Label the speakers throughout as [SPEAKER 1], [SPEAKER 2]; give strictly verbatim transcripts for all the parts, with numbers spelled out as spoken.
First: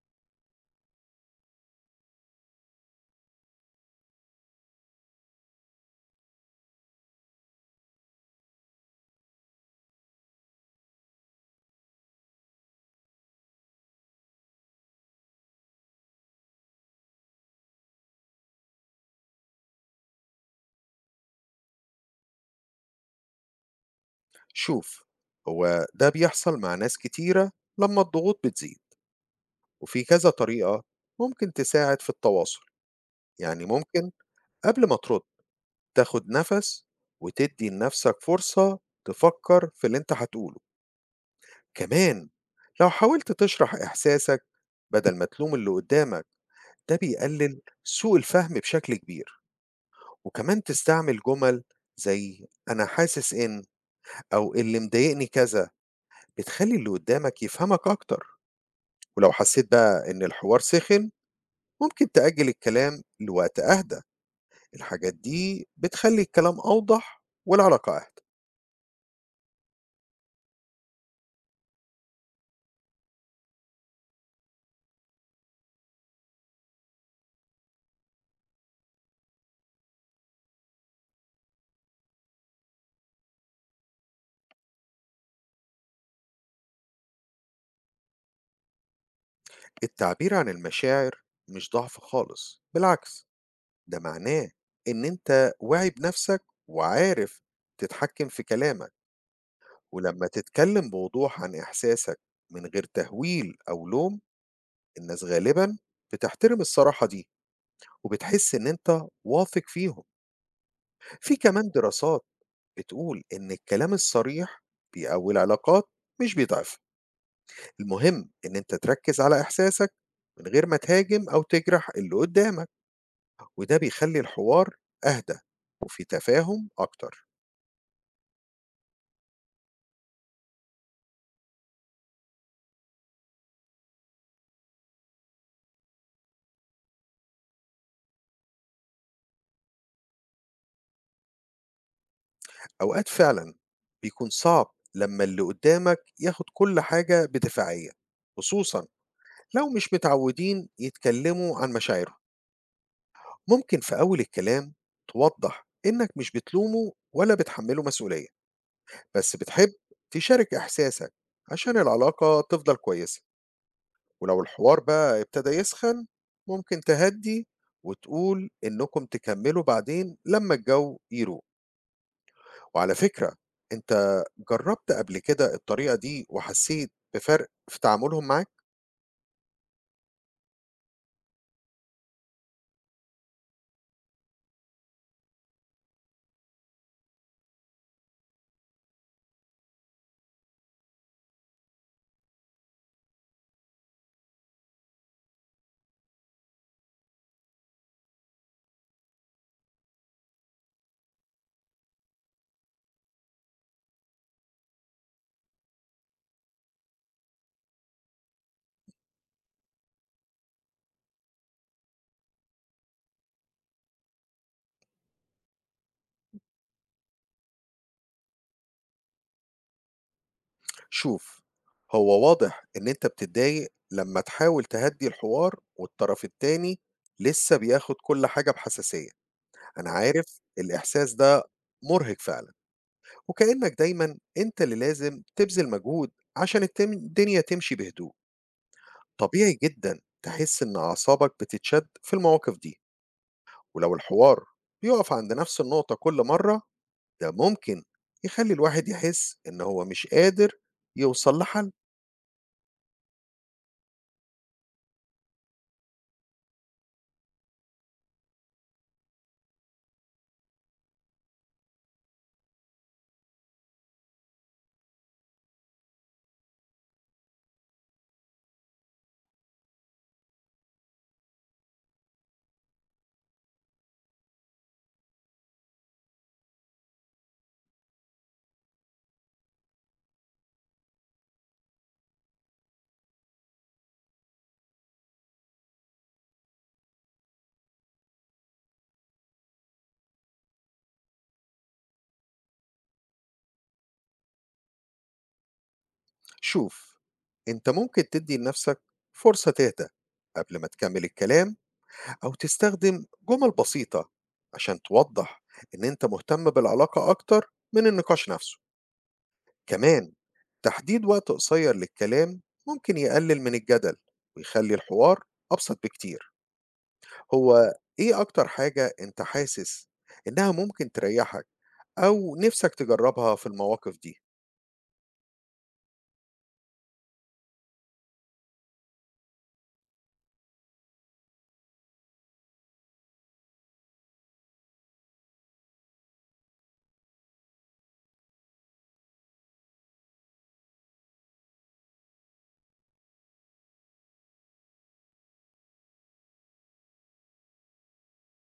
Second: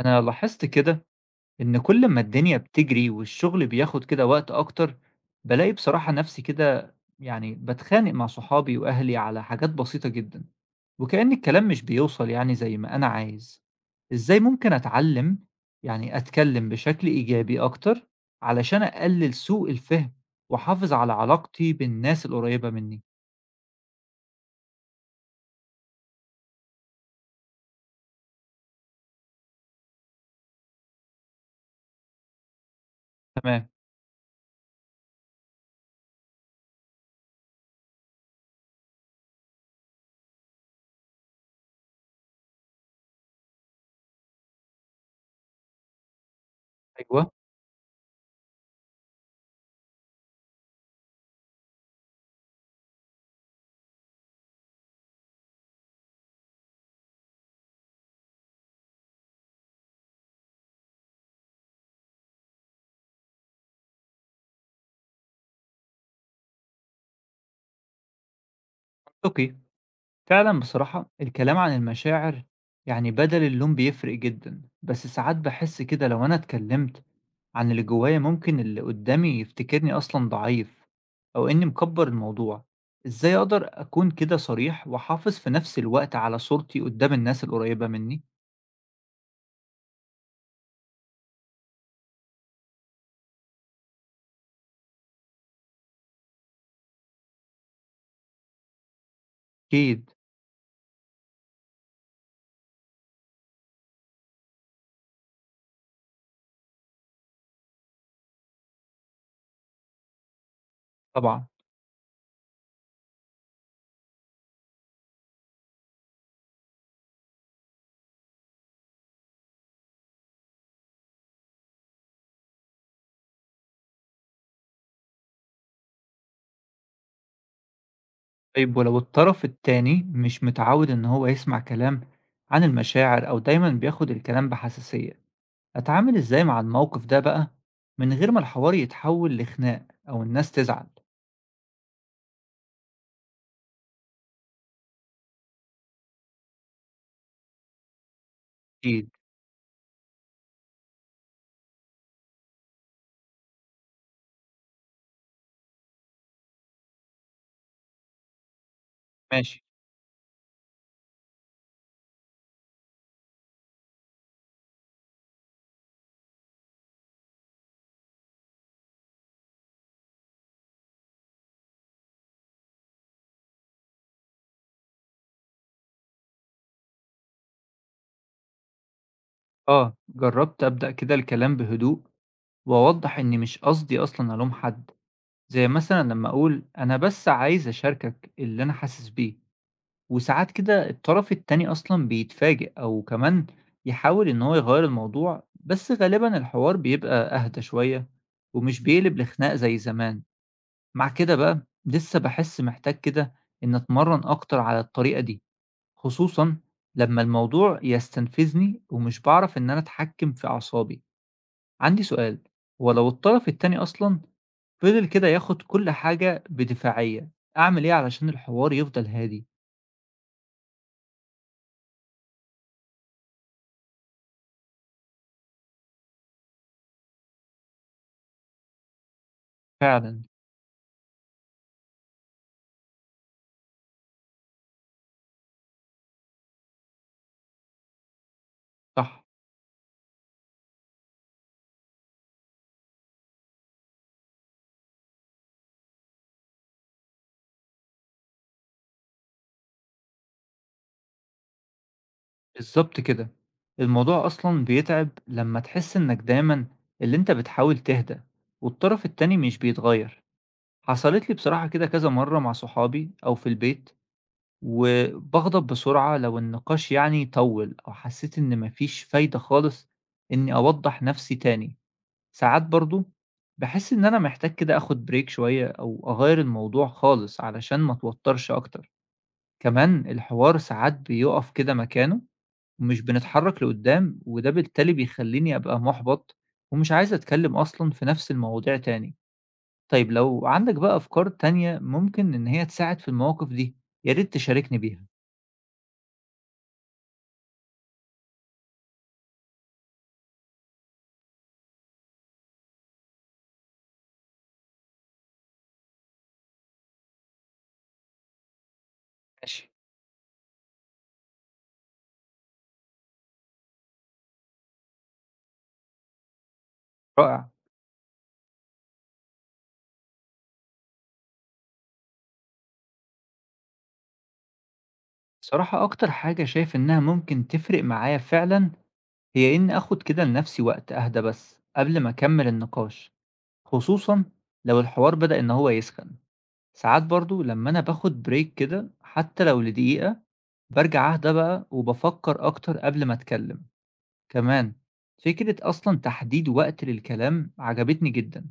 [SPEAKER 1] أنا لاحظت كده إن كل ما الدنيا بتجري والشغل بياخد كده وقت أكتر، بلاقي بصراحة نفسي كده يعني بتخانق مع صحابي وأهلي على حاجات بسيطة جدا، وكأن الكلام مش بيوصل يعني زي ما أنا عايز. إزاي ممكن أتعلم يعني أتكلم بشكل إيجابي أكتر علشان أقلل سوء الفهم وأحافظ على علاقتي بالناس القريبة مني؟
[SPEAKER 2] شوف، هو ده بيحصل مع ناس كتيرة لما الضغوط بتزيد، وفي كذا طريقة ممكن تساعد في التواصل. يعني
[SPEAKER 1] تمام.
[SPEAKER 2] ممكن قبل ما ترد تاخد نفس وتدي لنفسك فرصة تفكر في اللي انت هتقوله. كمان لو حاولت تشرح إحساسك بدل ما تلوم اللي قدامك، ده
[SPEAKER 1] أيوه.
[SPEAKER 2] بيقلل سوء الفهم بشكل كبير. وكمان تستعمل جمل زي أنا حاسس إن، أو اللي مضايقني كذا، بتخلي اللي قدامك يفهمك أكتر. ولو حسيت بقى إن الحوار سخن، ممكن تأجل الكلام لوقت أهدى. الحاجات دي بتخلي الكلام أوضح والعلاقة أهدى.
[SPEAKER 1] أوكي. فعلًا بصراحة الكلام عن المشاعر يعني بدل اللوم بيفرق جدًا، بس ساعات باحس كده لو أنا اتكلمت عن اللي جوايا ممكن اللي قدامي يفتكرني أصلًا ضعيف أو إني مكبّر الموضوع. إزاي أقدر أكون كده صريح وأحافظ في نفس الوقت على صورتي قدام الناس القريبة مني؟
[SPEAKER 2] التعبير عن المشاعر مش ضعف خالص، بالعكس، ده معناه إن أنت واعي بنفسك وعارف تتحكم في كلامك.
[SPEAKER 1] أكيد.
[SPEAKER 2] ولما تتكلم بوضوح عن إحساسك من غير تهويل أو لوم، الناس غالبا بتحترم الصراحة دي وبتحس إن أنت واثق فيهم. في
[SPEAKER 1] طبعًا.
[SPEAKER 2] كمان دراسات بتقول إن الكلام الصريح بيقوي العلاقات مش بيضعفها. المهم إن أنت تركز على إحساسك من غير ما تهاجم أو تجرح اللي قدامك، وده بيخلي الحوار أهدى وفي تفاهم أكتر.
[SPEAKER 1] طيب ولو الطرف التاني مش متعود إن هو يسمع كلام عن المشاعر أو دايمًا بياخد الكلام بحساسية، أتعامل إزاي مع الموقف ده بقى من غير ما الحوار يتحول لخناق أو الناس تزعل؟
[SPEAKER 2] أوقات فعلا بيكون صعب لما اللي قدامك ياخد كل حاجة بدفاعية، خصوصا
[SPEAKER 1] أكيد.
[SPEAKER 2] لو مش متعودين يتكلموا عن مشاعرهم. ممكن في أول الكلام توضح إنك مش بتلومه ولا بتحمله مسؤولية، بس
[SPEAKER 1] ماشي.
[SPEAKER 2] بتحب تشارك إحساسك عشان العلاقة تفضل كويسة. ولو الحوار بقى ابتدى يسخن، ممكن تهدي وتقول إنكم تكملوا بعدين لما الجو يروق. وعلى فكرة، أنت جربت قبل كده الطريقة دي وحسيت بفرق في تعاملهم معاك؟
[SPEAKER 1] آه، جربت أبدأ كده الكلام بهدوء وأوضح إني مش قصدي أصلا ألوم حد، زي مثلا لما أقول أنا بس عايز أشاركك اللي أنا حاسس بيه. وساعات كده الطرف التاني أصلا بيتفاجئ أو كمان يحاول إن هو يغير الموضوع، بس غالبا الحوار بيبقى أهدى شوية ومش بيقلب لخناق زي زمان. مع كده بقى لسه باحس محتاج كده إني أتمرّن أكتر على الطريقة دي، خصوصًا لمّا الموضوع يستنفذني ومش باعرف إن أنا أتحكّم في أعصابي. عندي سؤال، هو لو الطرف التاني أصلًا فضل كده ياخد كل حاجة بدفاعية، أعمل إيه علشان الحوار يفضل هادي؟
[SPEAKER 2] شوف، هو واضح إن أنت بتتضايق لما تحاول تهدي الحوار والطرف التاني لسه بياخد كل حاجة بحساسية. أنا
[SPEAKER 1] فعلًا.
[SPEAKER 2] عارف الإحساس ده، مرهق فعلا، وكأنك دايما أنت اللي لازم تبذل مجهود عشان التم- الدنيا تمشي بهدوء.
[SPEAKER 1] صح.
[SPEAKER 2] طبيعي جدا تحس إن أعصابك بتتشد في المواقف دي، ولو الحوار بيقف عند نفس النقطة كل مرة، ده ممكن يخلي الواحد يحس إن هو مش قادر يوصل لحل.
[SPEAKER 1] بالضبط كده. الموضوع أصلًا بيتعب لمّا تحس إنك دايمًا اللي أنت بتحاول تهدى والطرف التاني مش بيتغيّر. حصلت لي بصراحة كده كذا مرة مع صحابي أو في البيت، وباغضب بسرعة لو النقاش يعني طول أو حسيت إن مفيش فايدة خالص إني أوضح نفسي تاني. ساعات برضو بحس إن أنا محتاج كده أخد بريك شوية أو أغير الموضوع خالص علشان ما أتوترش أكتر. كمان الحوار ساعات بيقف كده مكانه ومش بنتحرك لقدام، وده بالتالي بيخليني أبقى محبط ومش عايز أتكلم أصلا في نفس المواضيع تاني. طيب لو عندك بقى أفكار تانية ممكن إن هي تساعد في المواقف دي، يا ريت تشاركني بيها.
[SPEAKER 2] شوف، أنت ممكن تدي لنفسك فرصة تهدى قبل ما تكمل الكلام، أو تستخدم جمل بسيطة عشان توضح إن أنت مهتم بالعلاقة أكتر من النقاش نفسه.
[SPEAKER 1] ماشي.
[SPEAKER 2] كمان تحديد وقت قصير للكلام ممكن يقلل من الجدل ويخلي الحوار أبسط بكتير.
[SPEAKER 1] رائع.
[SPEAKER 2] هو إيه أكتر حاجة أنت حاسس إنها ممكن تريحك أو نفسك تجربها في المواقف دي؟
[SPEAKER 1] بصراحة أكتر حاجة شايف إنها ممكن تفرق معايا فعلًا هي إني آخد كده لنفسي وقت أهدى بس قبل ما أكمل النقاش، خصوصًا لو الحوار بدأ إن هو يسخن. ساعات برضه لما أنا باخد بريك كده حتى لو لدقيقة، بارجع أهدى بقى وبافكر أكتر قبل ما أتكلم. كمان فكرة أصلا تحديد وقت للكلام عجبتني جدا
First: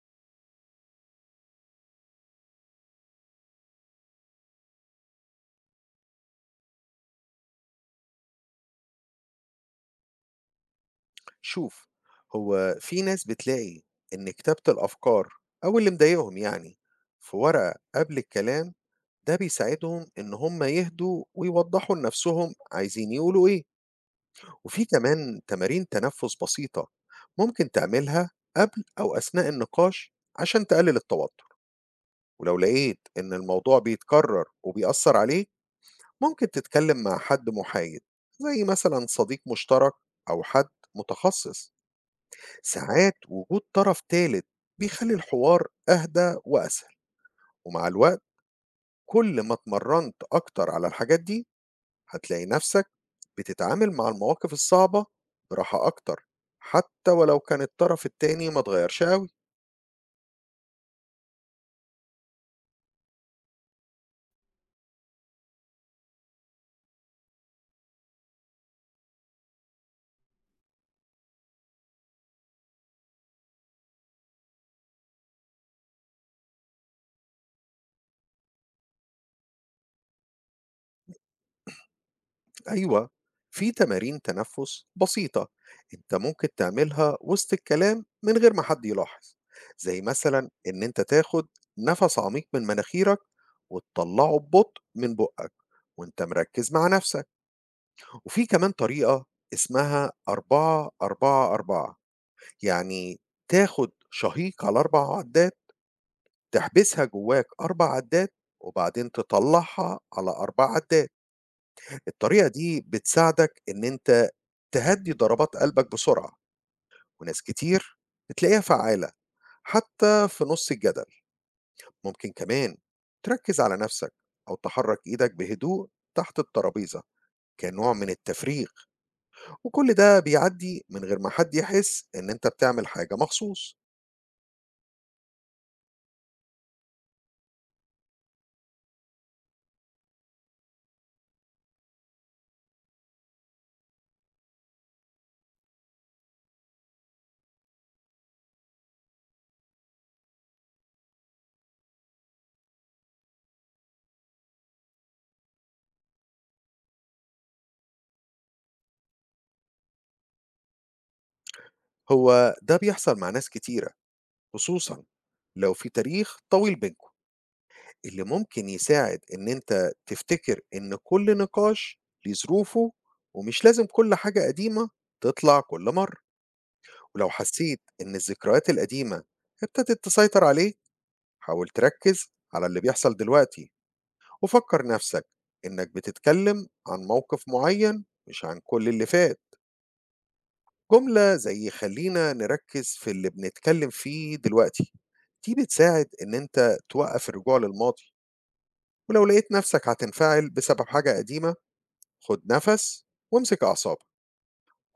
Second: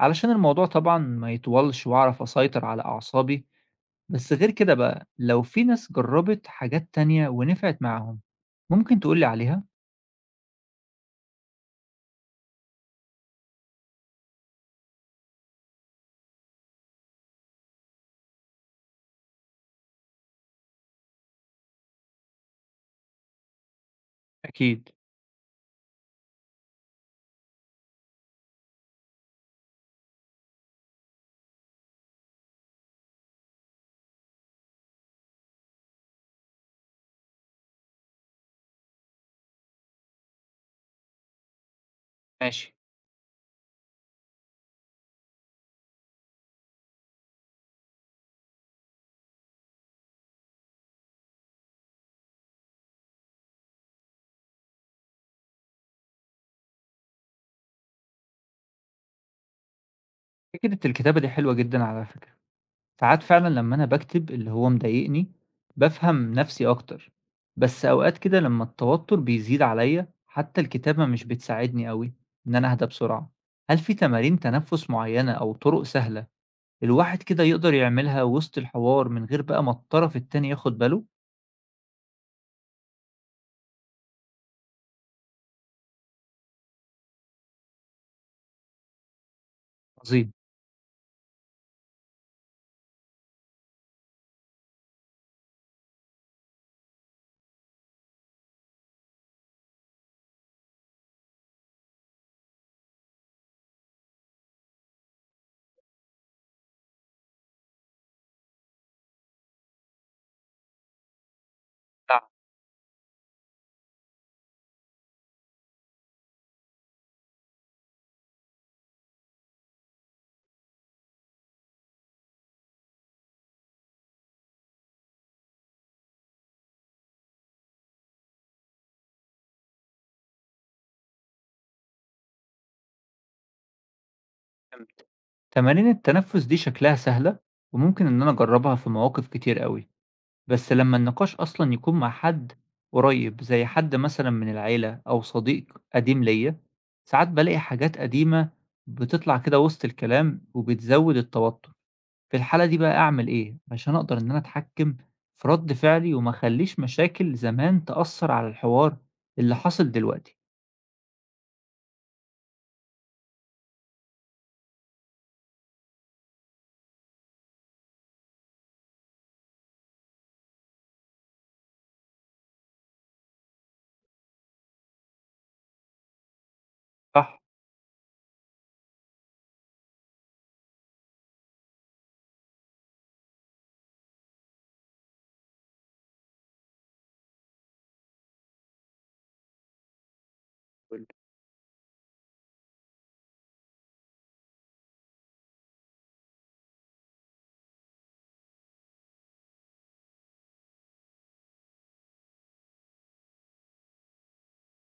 [SPEAKER 1] علشان الموضوع طبعا ما يطولش وأعرف أسيطر على أعصابي. بس غير كده بقى لو في ناس جربت حاجات تانية ونفعت معاهم، ممكن تقولي عليها؟
[SPEAKER 2] شوف، هو في ناس بتلاقي إن كتابة الأفكار أو اللي مضايقهم يعني في ورقة قبل الكلام، ده بيساعدهم إن هم يهدوا ويوضحوا لنفسهم عايزين يقولوا إيه. وفي
[SPEAKER 1] أكيد.
[SPEAKER 2] كمان تمارين تنفس بسيطة ممكن تعملها قبل أو أثناء النقاش عشان تقلل التوتر. ولو لقيت إن الموضوع بيتكرر وبيأثر عليك، ممكن تتكلم مع حد محايد زي مثلا صديق مشترك أو حد متخصص.
[SPEAKER 1] ماشي.
[SPEAKER 2] ساعات وجود طرف تالت بيخلي الحوار أهدى وأسهل، ومع الوقت، كل ما اتمرنت أكتر على الحاجات دي، هتلاقي نفسك بتتعامل مع المواقف الصعبة براحة أكتر، حتى ولو كان الطرف التاني ما اتغيرش أوي.
[SPEAKER 1] فكرة الكتابة دي حلوة جدا على فكرة، ساعات فعلًا لمّا أنا باكتب اللي هو مضايقني بافهم نَفْسي أكتر، بس أوقات كده لمّا التوتر بيزيد عليّا، حتى الكتابة مش بتساعدني أوي إن أنا أهدى بسرعة. هل في تمارين تنفُّس معيّنة أو طُرق سهلة الواحد كده يقدر يعملها وسط الحوار من غير بقى ما الطرف التاني ياخد باله؟
[SPEAKER 2] أيوة، في تمارين تنفس بسيطة أنت ممكن تعملها وسط الكلام من غير ما حد يلاحظ، زي
[SPEAKER 1] عظيم.
[SPEAKER 2] مثلا إن أنت تاخد نفس عميق من مناخيرك وتطلعه ببطء من بقك وأنت مركز مع نفسك. وفي كمان طريقة اسمها أربعة أربعة أربعة، يعني تاخد شهيق على أربع عدات، تحبسها جواك أربع عدّات، وبعدين تطلّعها على أربعة عدّات.
[SPEAKER 1] نعم.
[SPEAKER 2] الطريقة دي بتساعدك إن أنت تهدّي ضربات قلبك بسرعة، وناس كتير بتلاقيها فعّالة حتى في نُص الجدل. ممكن كمان تركّز على نَفْسك أو تحرّك إيدك بهدوء تحت الترابيزة كنوع من التفريغ، وكل ده بيعدّي من غير ما حد يحس إن أنت بتعمل حاجة مخصوص.
[SPEAKER 1] فهمت. تمارين التنفُّس دي شكلها سهلة وممكن إن أنا أجرّبها في مواقف كتير أوي. بس لمّا النقاش أصلًا يكون مع حد قريب، زي حد مثلًا من العيلة أو صديق قديم ليّا، ساعات بالاقي حاجات قديمة بتطلع كده وسط الكلام وبتزود التوتر. في الحالة دي بقى أعمل إيه عشان أقدر إن أنا أتحكم في رد فعلي وما أخلّيش مشاكل زمان تأثّر على الحوار اللي حاصل دلوقتي؟
[SPEAKER 2] هو ده بيحصل مع ناس كتيرة، خصوصًا لو في تاريخ طويل بينكم. اللي ممكن يساعد إن أنت تفتكر إن كل نقاش ليه ظروفه ومش لازم كل حاجة قديمة تطلع كل مرة. ولو
[SPEAKER 1] صح.
[SPEAKER 2] حسيت إن الذكريات القديمة ابتدت تسيطر عليك، حاول تركز على اللي بيحصل دلوقتي، وفكر نفسك إنك بتتكلم عن موقف معين مش عن كل اللي فات.
[SPEAKER 1] قُل لي.
[SPEAKER 2] جملة زي خلينا نركز في اللي بنتكلم فيه دلوقتي، دي بتساعد إن أنت توقف الرجوع للماضي. ولو لقيت نفسك هتنفعل بسبب حاجة قديمة، خد نفس وامسك أعصابك.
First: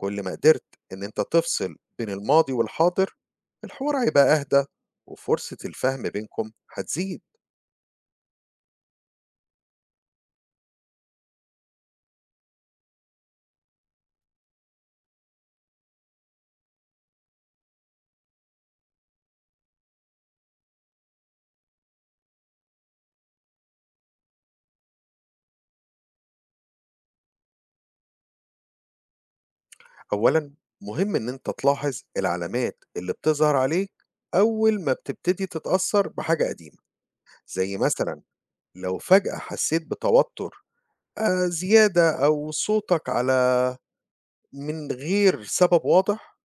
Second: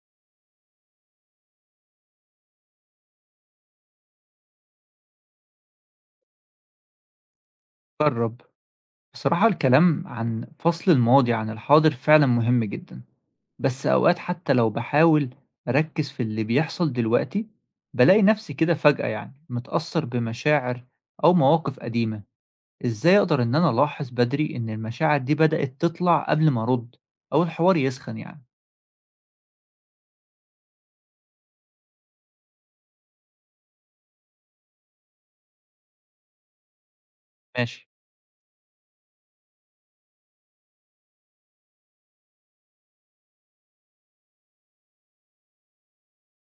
[SPEAKER 2] كل ما قدرت إن أنت تفصل بين الماضي والحاضر، الحوار هيبقى أهدى وفرصة الفهم بينكم هتزيد.
[SPEAKER 1] جرّب. بصراحة الكلام عن فصل الماضي عن الحاضر فعلًا مهم جدًا. بس أوقات حتى لو باحاول أركّز في اللي بيحصل دلوقتي، بالاقي نفسي كده فجأة يعني متأثّر بمشاعر أو مواقف قديمة. إزاي أقدر إن أنا ألاحظ بدري إن المشاعر دي بدأت تطلع قبل ما أرُد أو الحوار يسخن يعني؟
[SPEAKER 2] أولا، مهم إن أنت تلاحظ العلامات اللي بتظهر عليك أول ما بتبتدي تتأثر بحاجة قديمة. زي
[SPEAKER 1] ماشي.
[SPEAKER 2] مثلا لو فجأة حسيت بتوتر، آه، زيادة أو صوتك على من غير سبب واضح.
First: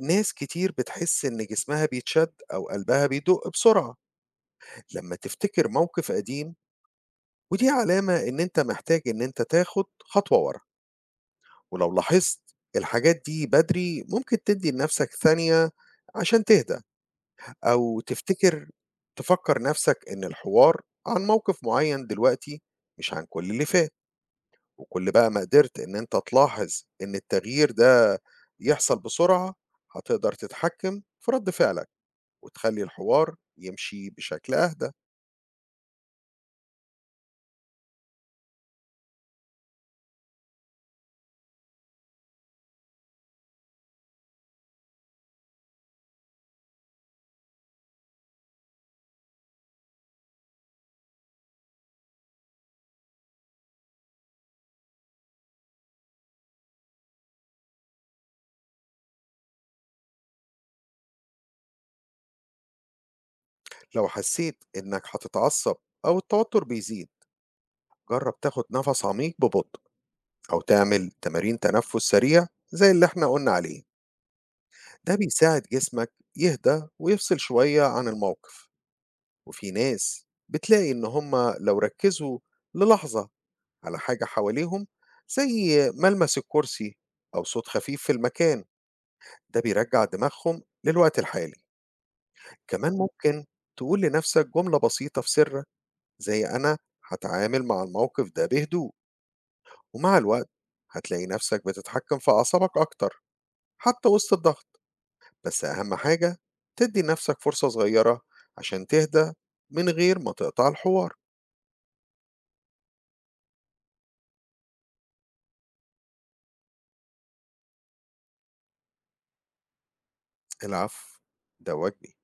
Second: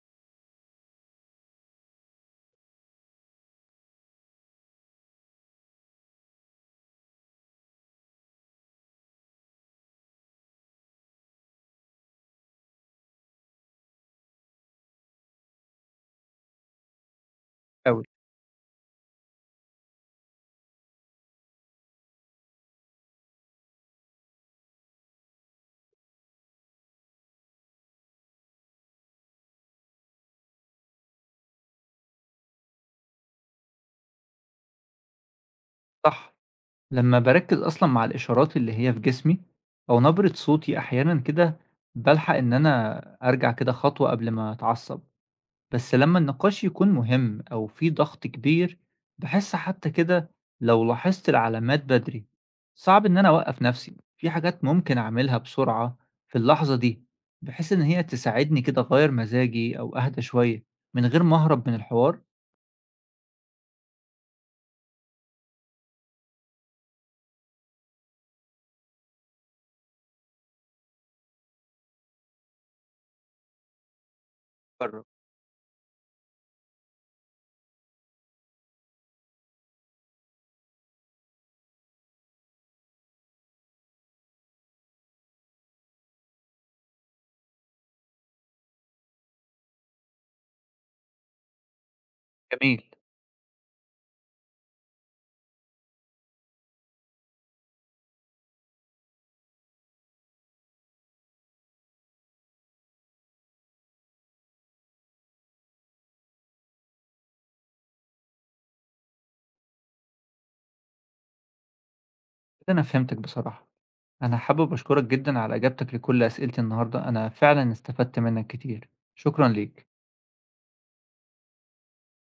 [SPEAKER 2] ناس كتير بتحس إن جسمها بيتشد أو قلبها بيدق بسرعة لما تفتكر موقف قديم، ودي علامة إن أنت محتاج إن أنت تاخد خطوة ورا. ولو لاحظت الحاجات دي بدري، ممكن تدي لنفسك ثانية عشان تهدى أو
[SPEAKER 1] أوي.
[SPEAKER 2] تفتكر، تفكر نفسك إن الحوار عن موقف معين دلوقتي مش عن كل اللي فات. وكل بقى ما قدرت إن أنت تلاحظ إن التغيير ده يحصل بسرعة، هتقدر تتحكم في رد فعلك وتخلّي الحوار يمشي بشكل أهدى.
[SPEAKER 1] صح. لمّا باركّز أصلًا مع الإشارات اللي هي في جسمي أو نبرة صوتي أحيانًا كده، بالحق إن أنا أرجع كده خطوة قبل ما أتعصب. بس لما النقاش يكون مهم أو في ضغط كبير بحس حتى كده لو لاحظت العلامات بدري، صعب إن أنا أوقف نفسي في حاجات ممكن أعملها بسرعة في اللحظة دي بحيث إن هي تساعدني كده أغير مزاجي أو أهدى شوية من غير ما أهرب من الحوار.
[SPEAKER 2] لو حسّيت إنّك هتتعصّب أو التوتر بيزيد، جرّب تاخُد نَفَس عميق ببطء أو تعمل تمارين تنفُّس سريع زي اللي إحنا قُلنا عليه،
[SPEAKER 1] بره.
[SPEAKER 2] ده بيساعد جسمك يهدى ويفصل شوية عن الموقف. وفي ناس بتلاقي إن هم لو ركّزوا للحظة على حاجة حواليهم زي ملمس الكرسي أو صوت خفيف في المكان، ده بيرجّع دماغهم للوقت الحالي.
[SPEAKER 1] جميل.
[SPEAKER 2] كمان ممكن تقول لنفسك جملة بسيطة في سرك زي أنا هتعامل مع الموقف ده بهدوء. ومع الوقت هتلاقي نفسك بتتحكم في أعصابك أكتر حتى وسط الضغط. بس أهم حاجة تدي نفسك فرصة صغيرة عشان تهدى من غير ما تقطع الحوار.
[SPEAKER 1] كده أنا فهمتك بصراحة. أنا حابب أشكرك جدا على إجابتك لكل أسئلتي النهاردة، أنا فعلا استفدت منك كتير. شكرا ليك.
[SPEAKER 2] العفو، ده واجبي.